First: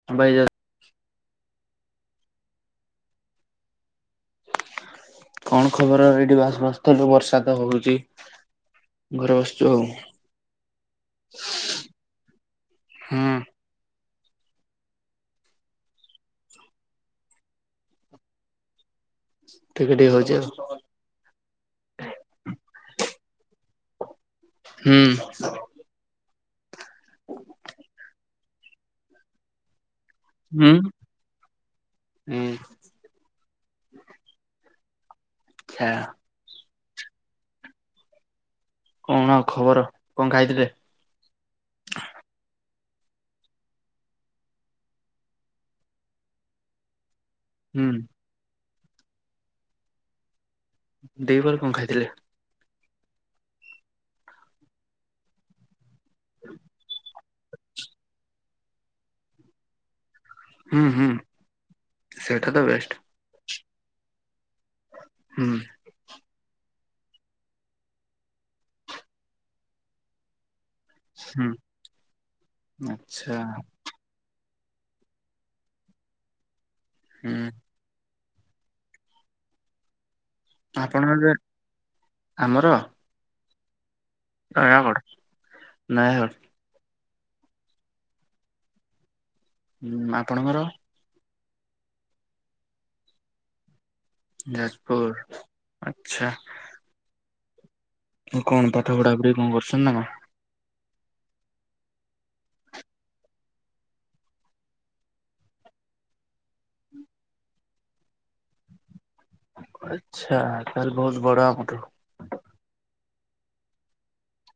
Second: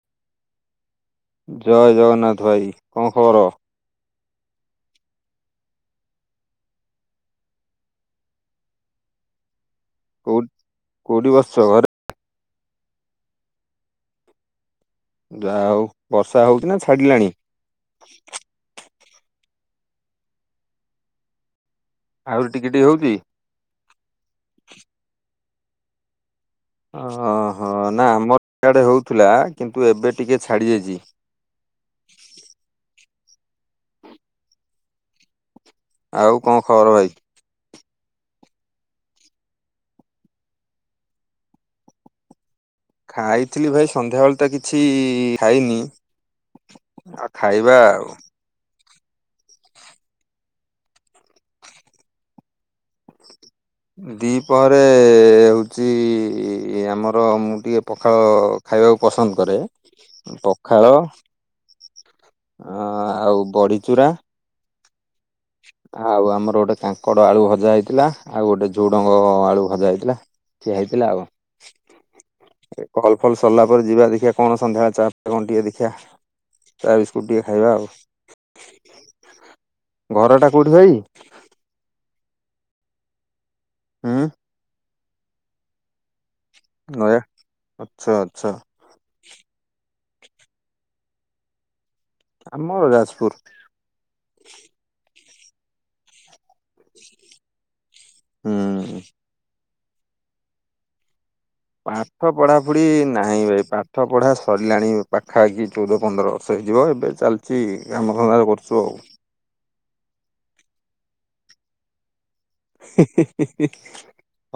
[unintelligible] ଜୟ ଜଗନ୍ନାଥ ଭାଇ କଣ ଖବର? କଣ ଖବର ଏଇଠି ବାସବାସ୍ଥଲୁ ବର୍ଷା ତ ହଉଛି। ଘରେ ବସିଚୁ ଆଉ। କୋଉ କୋଉଠି ବସିଚ ଘରେ? ହୁଁ। ଯାହା ହଉ ବର୍ଷା ହଉଛି ନା ଛାଡ଼ି ଲାଣି। ଟିକେ ଟିକେ ହଉଛି ଆଉ। ଆହୁରି ଟିକେ ଟିକେ ହଉଛି। ହୁଁ। ଓହୋ ନା ଆମରଆଡ଼େ ହଉଥିଲା କିନ୍ତୁ ଏବେ ଟିକେ ଛାଡ଼ି ହୁଁ ଯାଇଛି। ହୁଁ। ଚ୍ଛା ଆଉ କଣ ଖବର ଭାଇ? କଣ ଆଉ ଖବର କଣ ଖାଇଥିଲେ? ଖାଇଥିଲି ଭାଇ ସନ୍ଧ୍ୟାବେଳେ ତ କିଛି ଖାଇନି। ଆଉ ଖାଇବା ହୁଁ ଆଉ ଦିପରେ କଣ ଖାଇଥିଲେ? ଦିପହରେ ହଉଛି ହଉଛି ଆମର ମୁଁ ଟିକେ ପଖାଳ ଖାଇବାକୁ ପସନ୍ଦ କରେ ହୁଁ ପଖାଳ ହୁଁ ସେଇଟା ତ ଅ ବେଷ୍ଟ ଆଉ ବଢିଚୂୁରା ହୁଁ। ଆଉ ଆମର ଗୋଟେ କାଙ୍କଡ ଆଳୁ ଭଜା ହେଇଥିଲା ଆଉ ଗୋଟେ ଝୁଡଙ୍ଗ ଆଳୁ ଭଜା ହେଇଥିଲା ଖିଆ ହେଇଥିଲା ଆଉ ହୁଁ। କଣ କଲ ଫଲ ଆଚ୍ଛା ସରିଲା ପରେ ଯିବା ଦେଖିବା କଣ ସନ୍ଧ୍ୟାବେଳେ ଚା ଫାଆ କଣ ଟିକେ ଦେଖିବା ଚାବିସ୍କୁଟ୍ ଟିକେ ହୁଁ ଖାଇବା ଆଉ। ଘରଟା କୋଉଠି ଭାଇ ଆପଣ ଯାନ ଆମର ହୁଁ। ନୟାଗଡ଼ ନୟାଗଡ଼ ନୟା ଆଚ୍ଛା ଅଛା ଆପଣଙ୍କର? ଆମ ଘର ଯାଜପୁର୍। ଯାଜପୁର ଆଛା। ହୁ [unintelligible] କଣ ପାଠ ପଢାପଢି କଣ କରୁଚ଼ନ୍ତି ନାକ ପାଠ ପଢା ପଢି ନାହିଁ ଭାଇ ପାଠ ପଢା ସରିଲାଣି ପାଖାପାଖି ଚଉଦ ପନ୍ଦର ବର୍ଷ। ସେଇଯିବ ଏବେ ଚାଲିଚି କାମଧନ୍ଦା କରୁଛୁ ଆଉ ଆଛା ତାହେଲେ ବହୁତ ବଡ ଆମଠୁ। ହି ହିଁ ହିଁ ହିଁ।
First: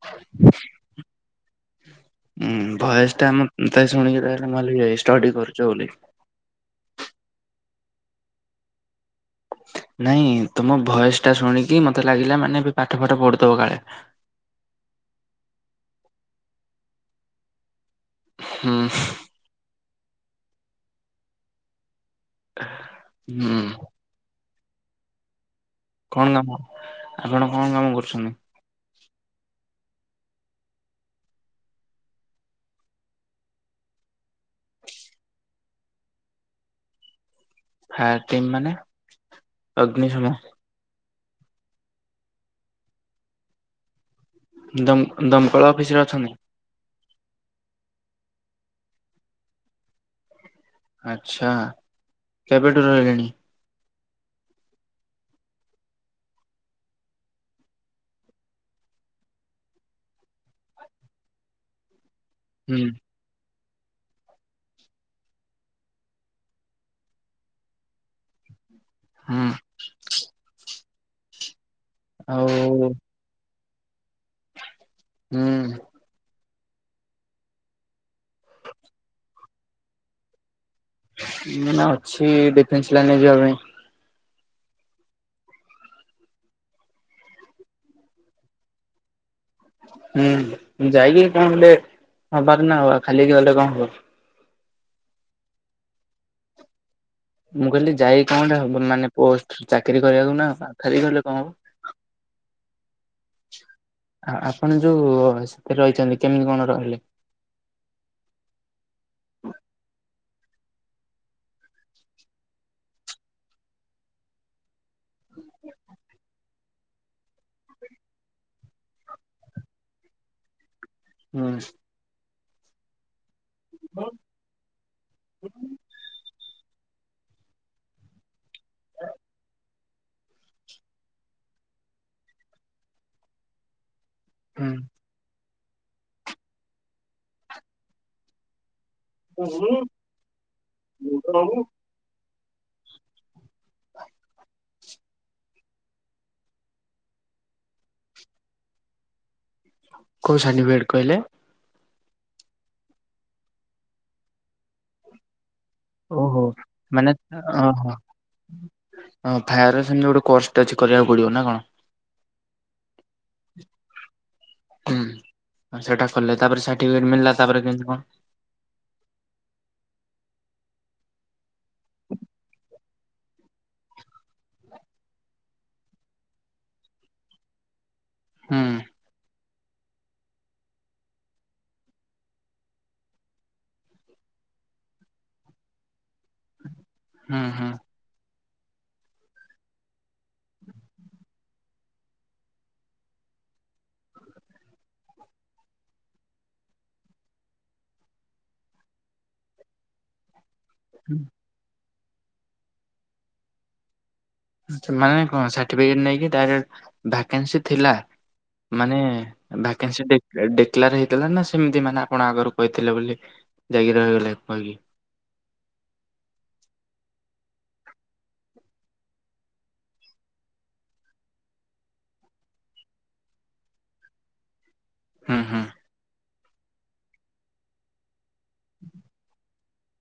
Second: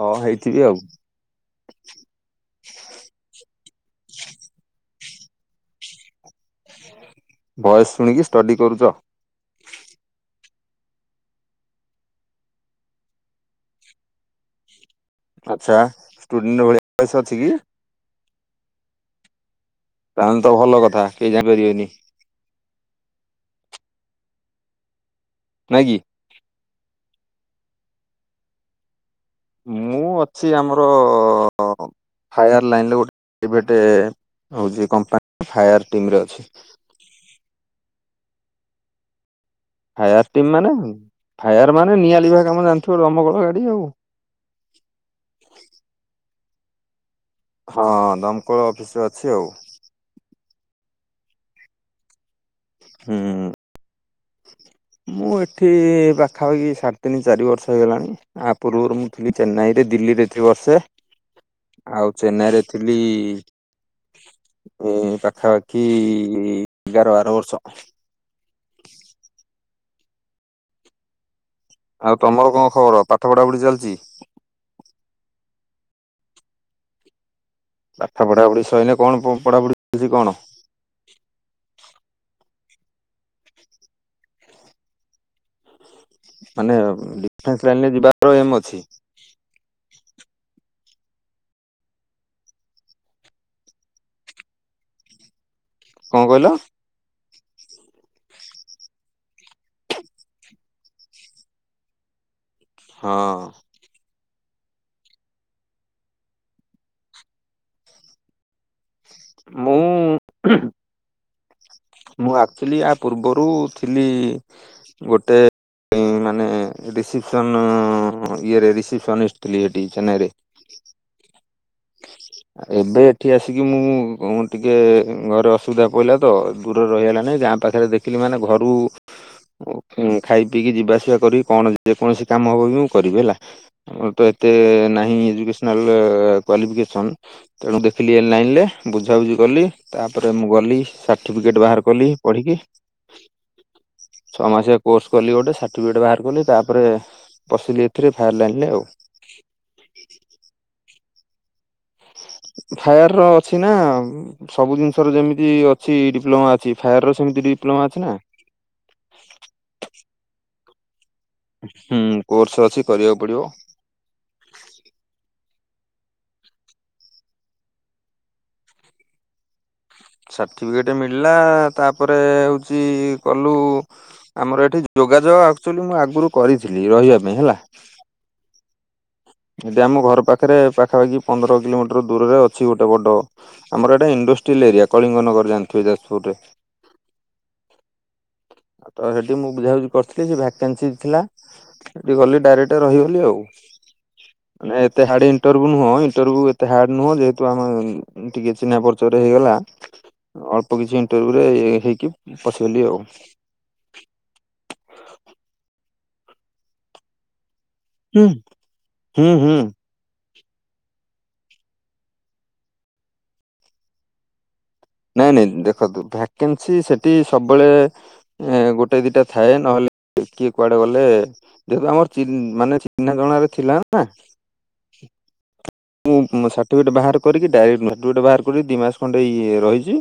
ହଁ ହେଇଥିବି ଆଉ ହୁଁ ବୟସ ଟା ଆମେତ ଶୁଣିକି ଲାଗୀଲା ମୁକହିଲି ଏ ଷ୍ଟଡି କରୁଚୁ ବୋଲି ଭଏସ୍‌ ଶୁଣିକି ଷ୍ଟଡି କରୁଚ଼? ନାଇଁ ତମ ଭୟସ୍ ଟା ଶୁଣିକି ମତେ ଲାଗିଲା ମାନେ ଏ ପାଠ ଫାଠ ପଢୁଥବ କାଳେ ଆଚ୍ଛା ଷ୍ଟୁଡେଣ୍ଟ ଭଳିଆ ବୟସ ଅଛି କି? ହୁଁ। ତାହେଲେ ତ ଭଲ କଥା କେହି ଜାଣିପାରିବେନି। ହୁଁ। ନାଆ କି? କଣ କାମ ଆପଣ କଣ କାମ କରୁଡ଼ନ୍ତି? ମୁଁ ଅଛି ଆମର ଫାୟାର ଲାଇନ୍ ଗୋଟେ ପ୍ରାଇଭେଟେ ହଉଛି କମ୍ପାନୀ ଫାୟାର ଟିମିରେ ଅଛି। ଫାୟାର ଟିମ୍ ମାନେ? ଫାୟାର ଅଗ୍ନିଶମ ଟିମ୍ ମାନେ ଫାୟାର ମାନେ ନିଆଁ ଲିଭା କାମ ଜାଣିଥିବ ଦମକୋଳ ଗାଡି ଆଉ। ଦମ୍ ଦମକଳ ଅଫିସରେ ଅଛନ୍ତି? ହଁ ଦମକଳ ଅଫିସରେ ଅଛି ଆଉ। ଆଛା କେବେଠୁ ହୁଁ ରହିଲେଣି? ମୁଁ ଏଠି ପାଖାପାଖି ସାଢ଼େ ତିନି ଚାରି ବର୍ଷ ହେଇଗଲାଣି। ଆ ପୂର୍ବରୁ ମୁଁ ଥିଲି ଚେନ୍ନାଇରେ ଦିଲ୍ଲୀରେ ଥିଲି ବି ବର୍ଷେ। ଆଉ ଚେନ୍ନାଇରେ ହୁଁ ଥିଲି ଏ ପାଖାପାଖି ଏଗାର ବାର ବର୍ଷ। ହ [unintelligible] ହୁଁ। ଆଉ ତମର କଣ ଖବର ପାଠ ପଢାପଢି ଚାଲିଚି? ହୁଁ। ପାଠା ପଢା ପଢି ସଇଲେ କଣ ପଢାପଢିଅଛି କଣ? ମୁଁ ଏଇନା ଅଛି ଡିଫେନ୍ସ ଲାଇନ୍ ରେ ଯିବା ପାଇଁ। ମାନେ ଡିଫେନ୍ସ ଲାଇନରେ ଯିବାର ଏମ୍ ଅଛି? ହୁଁ ଯାଇକି କଣ ହେଲେ ହବାର ନା ଆଉ ଖାଲି ଗଲେ କଣ ହବ? କଣ କହିଲ? ମୁଁ କହିଲି ଯାଇ କଣଟା ହବ ମାନେ ପୋଷ୍ଟ ଚାକିରୀ କରିବାକୁ ନା ଆ ଖାଲି ରହିଲେ କଣ ହବ? ହଁ। ଆ ଆପଣ ଯୋଉ ସେଥିରେ ରହିଛନ୍ତି କେମିତି କଣ ରହିଲେ? ମୁଁ ମୁଁ ଆକ୍ଚୁଲି ୟା ପୂର୍ବରୁ ଥିଲି ଗୋଟେ ମାନେ ରିସିପସନ ଇଏ ରେ ରିସିପସନିଷ୍ଟ ଥିଲି ସେଠି ଚେନ୍ନାଇ ରେ। ହୁଁ। ଏବେ ଏଠି ଆସିକି ମୁଁ ଟିକେ ଘରେ ଅସୁବିଧା ପଡିଲା ତ। ଦୂରରେ ରହି ହେଲାନାହିଁ ଗାଁ ପାଖରେ ଦେଖିଲି ମାନେ ଘରୁ ଉ ହୁଁ ଖାଇ ପିଇକି ଯିବାସିବା କରିକି କଣ ଯେକୌଣସି କାମ ହବ ବି ମୁଁ କରିବି ହେଲା। ମୁଁ ତ ଏତେ ନାହିଁ ଏଜୁକେଶନାଲ ଏ କ୍ୱାଲିଫିକେସନ୍ ତେଣୁ ଦେଖିଲି ଏ ଲାଇନ୍ ରେ। ବୁଝାବୁଝି କଲି ତାପରେ ମୁଁ ଗଲି ସାର୍ଟିଫିକେଟ ବାହାର କଲି ପଢିକି। ଛଅ ମାସିଆ କୋର୍ସ କଲି ଗୋଟେ ସାର୍ଟିଫିକେଟ ବାହାର କଲି ତାପରେ ପସିଲି ଏଥିରେ ଫାୟାର ଲାଇନରେ ଆଉ। କୋଉ ସର୍ଟିଫିକେଟ କହିଲେ? ଫାୟାର ର ଅଛି ନା ସବୁ ଜିନିଷ ର ଯେମିତି ଅ ଛି ଓହୋ ଡିପ୍ଲୋମା ଅଛି ଫାୟାରର ସେମିତି ଡିପ୍ଲୋମା ଅଛି ନା। ହଁ ଫାୟାର ସେମତି ଗୋଟେ ର୍କୋସ୍ ଟେ ଅଛି କରିବାକୁ ପଡିବ ନା କଣ? ହୁଁ କୋର୍ସ ଅଛି କରିବାକୁ ପଡିବ। ହୁଁ ସେଟା କଲେ ତାପରେ ସାର୍ଟିଫିକେଟ ମିଳିଲା ତାପରେ କେମତି କଣ? ସାର୍ଟିଫିକେଟ ମିଳିଲା ତାପରେ ହୋଉଛି କଲୁ ଆମର ଏଠି ଯୋଗାଯୋଗ ଆକ୍ଚୋଲି ମୁଁ ଆଗରୁ କରିଥିଲି ରହିବା ପାଇଁ ହେଲା। ହୁଁ। ଏଠି ଆମ ଘର ପାଖରେ ପାଖାପାଖି ପନ୍ଦର କିଲୋମିଟର ଦୂରରେ ଅଛି ଗୋଟେ ବଡ। ଆମର ଏଇଟା ଇଣ୍ଡଷ୍ଟ୍ରିଆଲ୍ ଏରିଆ କଳିଙ୍ଗନଗର ଜାଣିଥିବ ଯାଜପୁରରେ। ଉଁ ହୁଁ। ଆଉ ତ ସେଠି ମୁଁ ବୁଝାବୁଝି କରିଥିଲି ସେ ଭାକେନ୍ସି ଥିଲା ସେଠି ଗଲି ଡାଇରେକ୍ଟ ରହିଗଲି ଆଉ। ମାନେ ଏତେ ହାର୍ଡ ଇଣ୍ଟରଭିଉ ନୁହଁ ଇଣ୍ଟରଭିଉ ଏତେ ହାର୍ଡ ନୁହଁ ଯେହେତୁ ଆମେ ଟିକେ ଚିହ୍ନା ପରିଚୟରେ ହେଇଗଲା। ଅଳ୍ପ କିଛି ଇଣ୍ଟରଭିଉ ରେ ହେଇକି ପଶିଗଲି ଆଉ। ଆଚ୍ଛା ନା କଣ ସାର୍ଟିଫିକେଟ ନେଇକି ଡାଇରେକ୍ଟ ଭାକାନ୍ସି ଥିଲା ହୁଁ ମାନେ ହୁଁ ହୁଁ ଭକାନ୍ସି ଡିକ୍ଲାର ହେଇଥିଲା ନା ସେମିତି ମାନେ ଆପଣ ଆଗରୁ କହିଥିଲେ ବୋଲି ଯାଇକି ରହିଗଲେ କହିକି। ନାଇଁ ନାଇଁ ଦେଖନ୍ତୁ ଭ୍ୟାକାନ୍ସି ସେଠି ସବୁବେଳେ ଏ ଗୋଟେ ଦିଟା ଥାଏ ନହେଲେ କିଏ କୁଆଡେ ଗଲେ? ଯେହେତୁ ଆମର ଚୀନ୍ ମାନେ ଚିହ୍ନାଜଣା ରେ ଥିଲା ନା। ହୁଁ ହୁଁ। ମୁଁ ସାର୍ଟିଫିକେଟ ବାହାର କରିକି ଡାଇରେକ୍ଟ ସାର୍ଟିଫିକେଟ ବାହାର ମୁଁ ଦି ମାସ ଖଣ୍ଡେ ଇଏ ରହିଛି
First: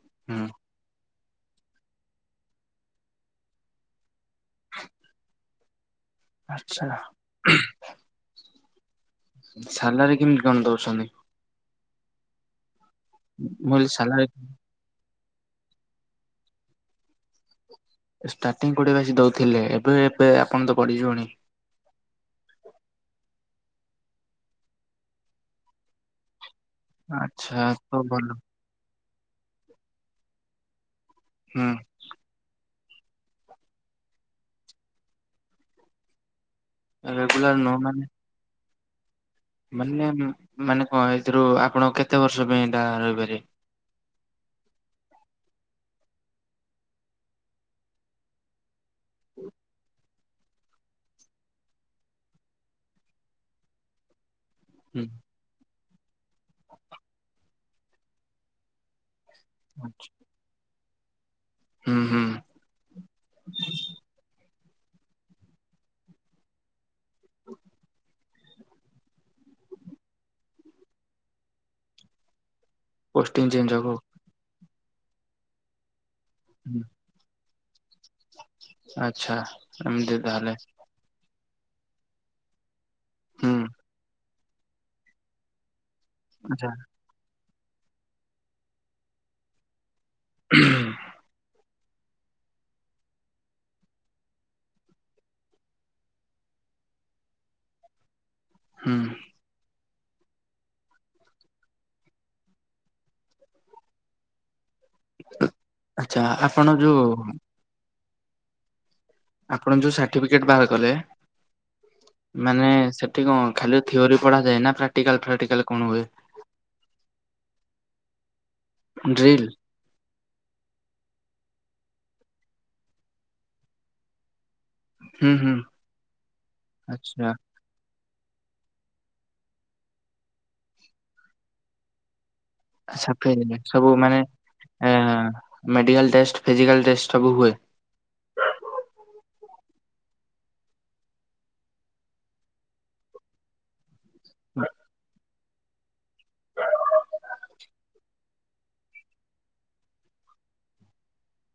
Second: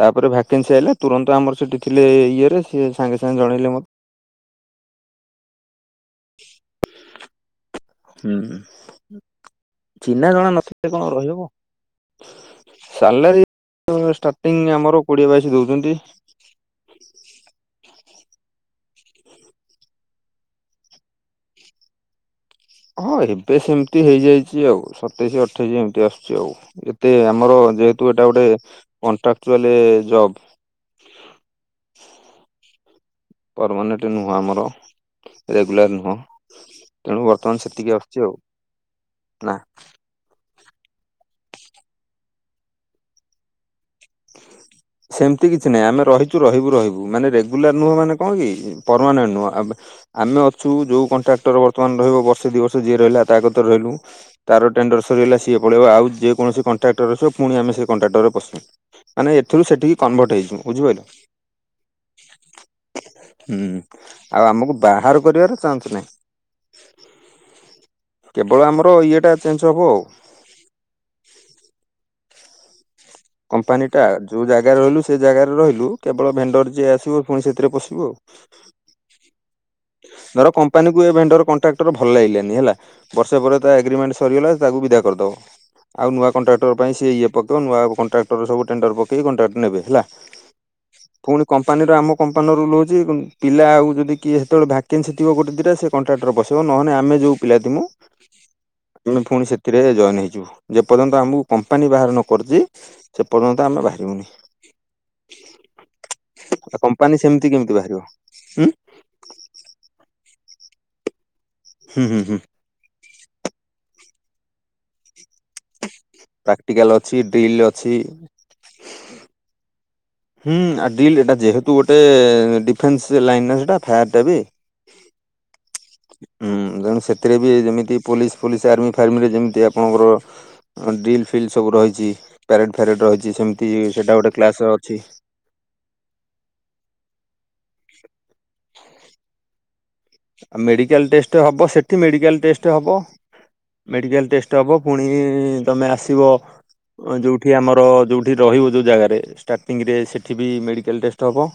ତାପରେ ହୁଁ ଭାକେନ୍ସି ଆଇଲା। ତୁରନ୍ତ ଆମର ସେଠି ଥିଲେ ଇଏ ରେ ସିଏ ସାଙ୍ଗେ ସାଙ୍ଗେ ଜଣେଇଲେ ମତେ। ଆଚ୍ଛା। ହୁଁ ସାଲାରୀ ଚିହ୍ନା କେମିତି ଜଣା ନଥିଲେ ଦଉଛନ୍ତି? କଣ ରହିହବ? ସାଲେରୀ ମୁଁ କହିଲି ତ ସାଲାରୀ ଷ୍ଟାର୍ଟିଂ ଆମର କୋଡିଏ ବାଇଶ ଦଉଛନ୍ତି। ଷ୍ଟାର୍ଟିଂ କୋଡ଼ିଏ ବାଇଶି ଦଉଥିଲେ ଏବେ ଏବେ ଆପଣ ତ ବଢ଼ି ଜିବଣି? ହଁ ଏବେ ସେମିତି ହେଇଯାଇଛି ଆଉ ସତେଇଶ ଅଠେଇଶି ଏମିତି ଆସୁଛି ଆଉ। ଏତେ ଆମର ଆଚ୍ଛା ତ ଯେହେତୁ ଭଲ ଏଇଟା ଗୋଟେ କଣ୍ଟ୍ରାକ୍ଚୁଆଲ ଜବ୍। ହୁଁ। ପରମାନେେଣ୍ଟ ନୁହଁ ଆମର, ରେଗୁଲାର ନୁହଁ ତେଣୁ ରେଗୁଲାର ବର୍ତ୍ତମାନ ନୁହ ସେତିକି ମାନେ ଆସୁଛି ଆଉ। ନାଁ। ମାନେ ମାନେ କ'ଣ ଏଥିରୁ ଆପଣ କେତେ ବର୍ଷ ପାଇଁ ଏଟା ରହିପାରିବେ? ସେମିତି କିଛି ନାହିଁ ଆମେ ରହିଛୁ ରହିବୁ ରହିବୁ। ମାନେ ରେଗୁଲାର ନୁହଁ ମାନେ କ'ଣ କି? ପରମାନେଣ୍ଟ ନୁହଁ। ଆମେ ଅଛୁ ଯୋଉ କଣ୍ଟ୍ରାକ୍ଟର ବର୍ତ୍ତମାନ ରହିବ ବର୍ଷେ ଦୁଇ ବର୍ଷ ଯିଏ ରହିଲା ତା କତରେ ରହିଲୁ। ତାର ହୁଁ ଟେଣ୍ଡର ସରିଗଲା ସିଏ ପଳେଇବ ଆଉ ଯେ କୌଣସି କଣ୍ଟ୍ରାକ୍ଟର ରସିବ ପୁଣି ଆମେ ସେ କଣ୍ଟ୍ରାଟରେ ପସିମୁ। ମାନେ ଏଥିରୁ ସେଠିକି କନଭର୍ଟ ହେଇଜିମୁ ବୁଝିପାଇଲ? ହୁଁ ହୁଁ। ହୁଁ ଆଉ ଆମକୁ ବାହାର କରିବାର ଚାନ୍ସ ନାହିଁ। କେବଳ ଆମର ଇଏଟା ଚେଞ୍ଜ ହେବ ଆଉ। ପୋଷ୍ଟିଂ ଚେଞ୍ଜ କମ୍ପାନୀ ହବ ଟା ଯୋଉ ଜାଗାରେ ରହିଲୁ ସେ ଜାଗାରେ ରହିଲୁ କେବଳ ଭେଣ୍ଡର ଯିଏ ଆସିବ ପୁଣି ସେଥିରେ ପଶିବୁ ଆଉ। ଆଚ୍ଛା ଏମିତି ତାହାଲେ। କମ୍ପାନୀ କୁ ଏ ଭେଣ୍ଡର କଣ୍ଟାକଟର ଭଲଲାଗିଲାନି ହେଲା ବର୍ଷେ ହୁଁ ପରେ ତା ଏଗ୍ରିମେଣ୍ଟ ସ ସରିଗଲା ତାକୁ ବିଦା କରିଦବ। ଆଉ ନୂଆ ଆଚ୍ଛା କଣ୍ଟ୍ରାକଟର ପାଇଁ ସେ ଇଏ ପକେଇବ ନୂଆ କନ କଣ୍ଟ୍ରାକଟର ସବୁ ଟେଣ୍ଡର ପକେଇକି କଂଟ୍ରାକଟି ନେବେ ହେଲା। ପୁଣି କମ କମ୍ପାନୀର ଆମ କମ୍ପାନୀର ରୁୁଲ୍ ହେଉଛି ପିଲା ଆଉ ଯଦି କିଏ ହେତେବେଳେ ଭ୍ୟାକେନ୍ସି ଥିବ ଗୋଟେ ଦୁଇଟା ସେ କଣ୍ଟ୍ରାକଟର ପସେଇବ। ନହେନେ ଆମେ ଯେଉଁ ପିଲା ଥିମୁ ହୁଁ ଆମେ ପୁଣି ସେଥିରେ ଜଏନ୍ ହେଇଯିବ। ଯେ ପର୍ଯ୍ୟନ୍ତ ଆମକୁ କମ୍ପାନୀ ବାହାର ନକରିଚି ସେପର୍ଯ୍ୟନ୍ତ ଆମେ ବାହାରିବୁନି। ଆଚ୍ଛା ଆପଣ ଆ ଯୋଉ କମ୍ପାନୀ ସେମିତି କେମିତି ବାହାରିବ। ହୁଁ ଆପଣ ଯୋଉ ସାର୍ଟିଫିକେଟ ବାହାର କଲେ, ହୁଁ ହୁଁ ହୁଁ। ମାନେ ଠି କ ଖାଲି ଥିଓରି ପଢ଼ାଯାଏ ନା ପ୍ରାକଟିକାଲ ଫ୍ରାକ୍ଟିକାଲ କ'ଣ ହୁଏ? ପ୍ରାକ୍ଟିକାଲ ଅଛି ଡ୍ରିଲ ଅଛି। ମୁଁ ହୁଁ ଆ ଡିଲ୍ ଏଟା ଯେହେତୁ ଗୋଟେ ଡିଫେନ୍ସ ଲାଇନ ନା ସେଟା ଫାୟାର ଟା ବି। ହୁଁ ହୁଁ। ହୁଁ ତେଣୁ ଆଚ୍ଛା ସେଥିରେ ବି ଯେମିତି ପୋଲିସ ଫୋଲିସ ଆର୍ମି ଫାର୍ମିରେ ଯେମିତି ଆପଣଙ୍କର ଡ୍ରିଲ୍ ଫିଲ୍ ସବୁ ରହିଛି। ପ୍ୟାରେଡ଼୍ ଫ୍ୟାରେଡ଼୍ ରହିଛି ସଫେଇ ସେମିତି ସେଇଟା ଗୋଟେ କ୍ଲାସ ଅଛି। ମେଡ଼ିକାଲ ଟେଷ୍ଟ ଫିଜିକାଲ ଟେଷ୍ଟ ସବୁ ହୁଏ? ଆଉ ମେଡିକାଲ ଟେଷ୍ଟ ହବ ସେଠି ମେଡିକାଲ ଟେଷ୍ଟ ହବ। ମେଡିକାଲ ଟେଷ୍ଟ ହବ ପୁଣି ତମେ ଆସିବ ଯେଉଁଠି ଆମର ଯେଉଁଠି ରହିବ ଯେଉଁ ଜାଗାରେ ଷ୍ଟାର୍ଟିଂରେ ସେଇଠି ବି ମେଡ଼ିକାଲ ଟେଷ୍ଟ ହେବ।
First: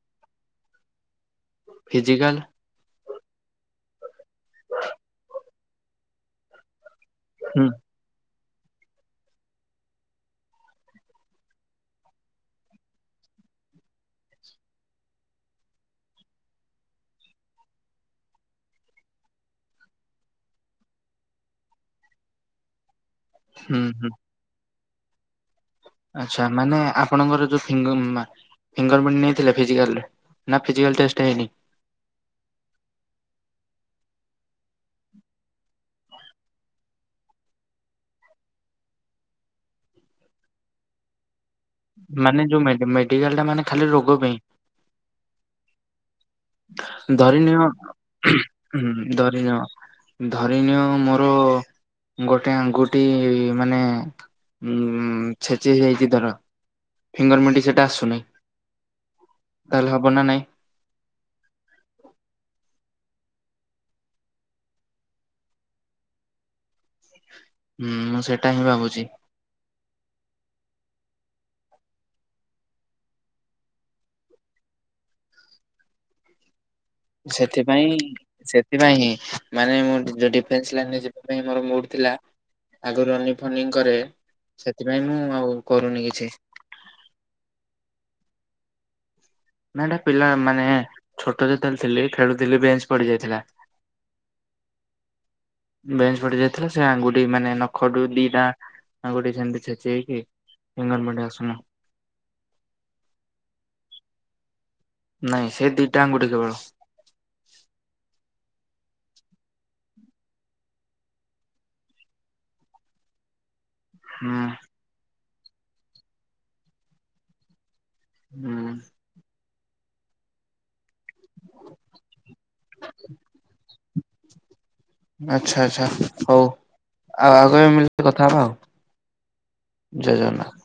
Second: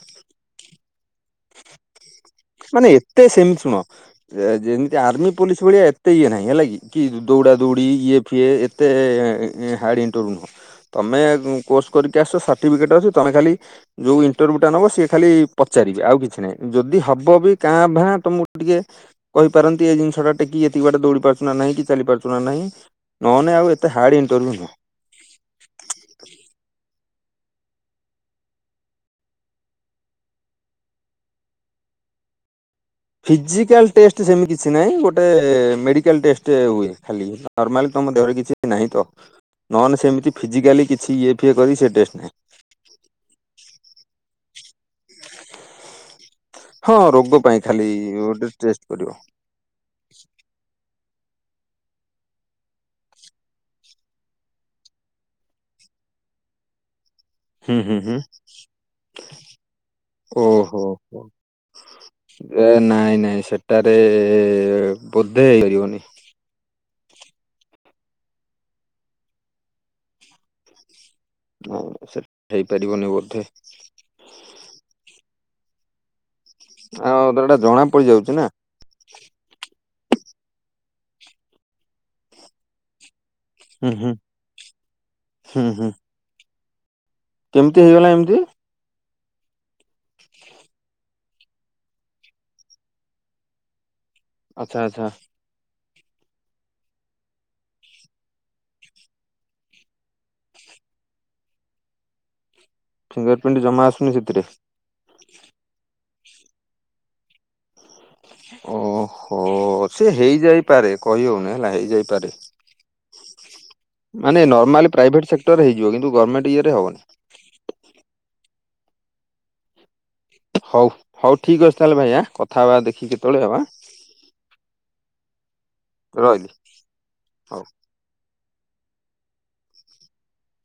ଫିଜିକାଲ? ମାନେ ଏତେ ସେମିତି ଶୁଣ ଯେମିତି ଆର୍ମି ପୋଲିସ ଭଳିଆ ଏତେ ଇଏ ନାହିଁ ହେଲା କିି। କି ଦୌଡ଼ା ହୁଁ ଦୌଡ଼ି ଇଏ ଫିଏ ଏତେ ହାର୍ଡ଼ ଇଣ୍ଟରଭୁ ନୁହଁ। ତମେ କୋର୍ସ କରିକି ଆସଛ ସାର୍ଟିଫିକେଟ୍ ଅଛି ତମେ ଖାଲି ଯୋଉ ଇଣ୍ଟରଭ୍ୟୁ ଟା ନବ ସିଏ ଖାଲି ପଚାରିବେ ଆଉ କିଛି ନାହିଁ। ଯଦି ହବ ବ ବି କାଁ ଭାଁ ତମକୁ ଟିକେ କହିପାରନ୍ତି ଏଇ ଜିନିଷ ଟା ଟେକି ଏତିକି ବାଟେ ଦୌଡି ପାରୁଛୁ ନାହିଁ କି ଚାଲି ପାରୁଛୁ ନାହିଁ। ନହେନେ ଆଉ ହୁଁ ଏତେ ହୁଁ ହାର୍ଡ ଇଣ୍ଟରଭୁ ନୁହଁ। ଆଛା। ମାନେ ଆପଣଙ୍କର ଯୋଉ ଫିଙ୍ଗ ଫିଙ୍ଗର ପ୍ରିଣ୍ଟ ନେଇଥିଲେ ଫିଜିକାଲରେ, ନା ଫିଜିକାଲ୍ ଟେଷ୍ଟ ହେଇନି? ଫିଜିକାଲ ଟେଷ୍ଟ ସେମିତି କିଛି ନହିଁ ଗୋଟେ ମେଡିକାଲ ଟେଷ୍ଟ ହୁଏ ଖାଲି। ନର୍ମାଲି ତମ ଦେହରେ କିଛି ନାହିଁ ତ ନହଲେ ସେମତି ଫିଜିକାଲି କିଛି ଇଏ ଏ କରି ସେ [inaudible] ମାନେ ଯୋଉ ମେଡି ମେଡିକାଲ ଟା ମାନେ ଖାଲି ରୋଗ ପେଇଁ। ହଁ ରୋଗ ଧରିନୀୟ ପାଇଁ ଉଁ ଖାଲି ଗୋଟେ ଟେଷ୍ଟ ହୁଁ କରିବ ଧରିନିୟ। ଧରିନିଅ ମୋର ଗୋଟେ ଆଙ୍ଗୁଠି ମାନେ। ଉଁ ଛେଚି ହେଇ ଯାଇଛି ଧର। ଫିଙ୍ଗର ମିଣ୍ଟି ହୁଁ ସେଟା ହୁଁ ହୁଁ ଆସୁନି ତାହେଲେ ହବ ନା ନାଇଁ ଓ ହୋ ହୋ। ଏ ନାଇଁ ନାଇଁ ସେଟାରେ ବୋଧେ ମିଳିବନି। ହୁଁ ମୁଁ ସେଟା ହିଁ ଭାବୁଛି। ନାଇଁ ନାଇଁ ସେଟେ ହେଇ ପାରିବନି ବୋଧେ। ଆଉ ତାର ଏଟା ଜଣା ପଡିଯାଉଛି ନା। ସେଥି ପାଇଁ ହିଁ ମାନେ ମୋର ଯୋଉ ଡିଫେନ୍ସ ଲାଇନରେ ଯିବା ପାଇଁ ମୋର ମୁଡ ଥିଲା ଆଗରୁ ରନି ଙ୍ଗ ଫନିଂ ହୁଁ କରେ ହୁଁ ସେଥିପାଇଁ ମୁଁ ଆଉ ହୁଁ ହୁଁ କରୁନି କିଛି। କେମିତି ହେଇଗଲା ଏମିତି? ନାଇ ଏଟା ପିଲା ମାନେ ଛୋଟ ଯେତେ ବେଳେ ଥିଲି ଖେଳୁ ଥିଲି ବେଞ୍ଚ ପଡି ଯାଇଥିଲା। ଆଚ୍ଛା ଆଚ୍ଛା। ବେଞ୍ଚ ପଡି ଯାଇଥିଲା ସେ ଆଙ୍ଗୁଠି ମାନେ ନଖ ଟୁ ଦିଟା ଆଙ୍ଗୁଠି ସେମତି ଛେଚି ହେଇକି। ଫିଙ୍ଗର ପ୍ରିଣ୍ଟ ଆସୁନି ମ ଫିଙ୍ଗର ପ୍ରିଣ୍ଟ ଜମା ଆସୁନି ସେଥିରେ? ନାଇଁ ସେ ଦିଟା ଆଙ୍ଗୁଠି କେବଳ। ଓ ହୋ ସେ ହେଇ ଯାଇ ପାରେ କହି ହଉନି ହେଲା ହେଇ ଯାଇ ପାରେ। ମାନେ ହୁଁ। ନର୍ମାଲି ପ୍ରାଇଭେଟ ସେକ୍ଟର ହେଇଯିବ କିନ୍ତୁ ଗର୍ଣ୍ଣେଣ୍ଟ ଇଏରେ ହବନି। ହୁଁ। ହଉ ହଉ ଠିକ୍ ଅଛି ତାହେଲେ ଭାଇ ହାଁ କଥା ହେବା ଦେଖିକି କେତେବେଳେ ଆଉ ହାଁ। ଆଚ୍ଛା ଆଚ୍ଛା ହଉ ରହିଲି ଆଉ ହଉ ଆଗ ଏ ଟିକେ କଥା ହେବା ଆଉ ଜୟ ଜଗନ୍ନାଥ।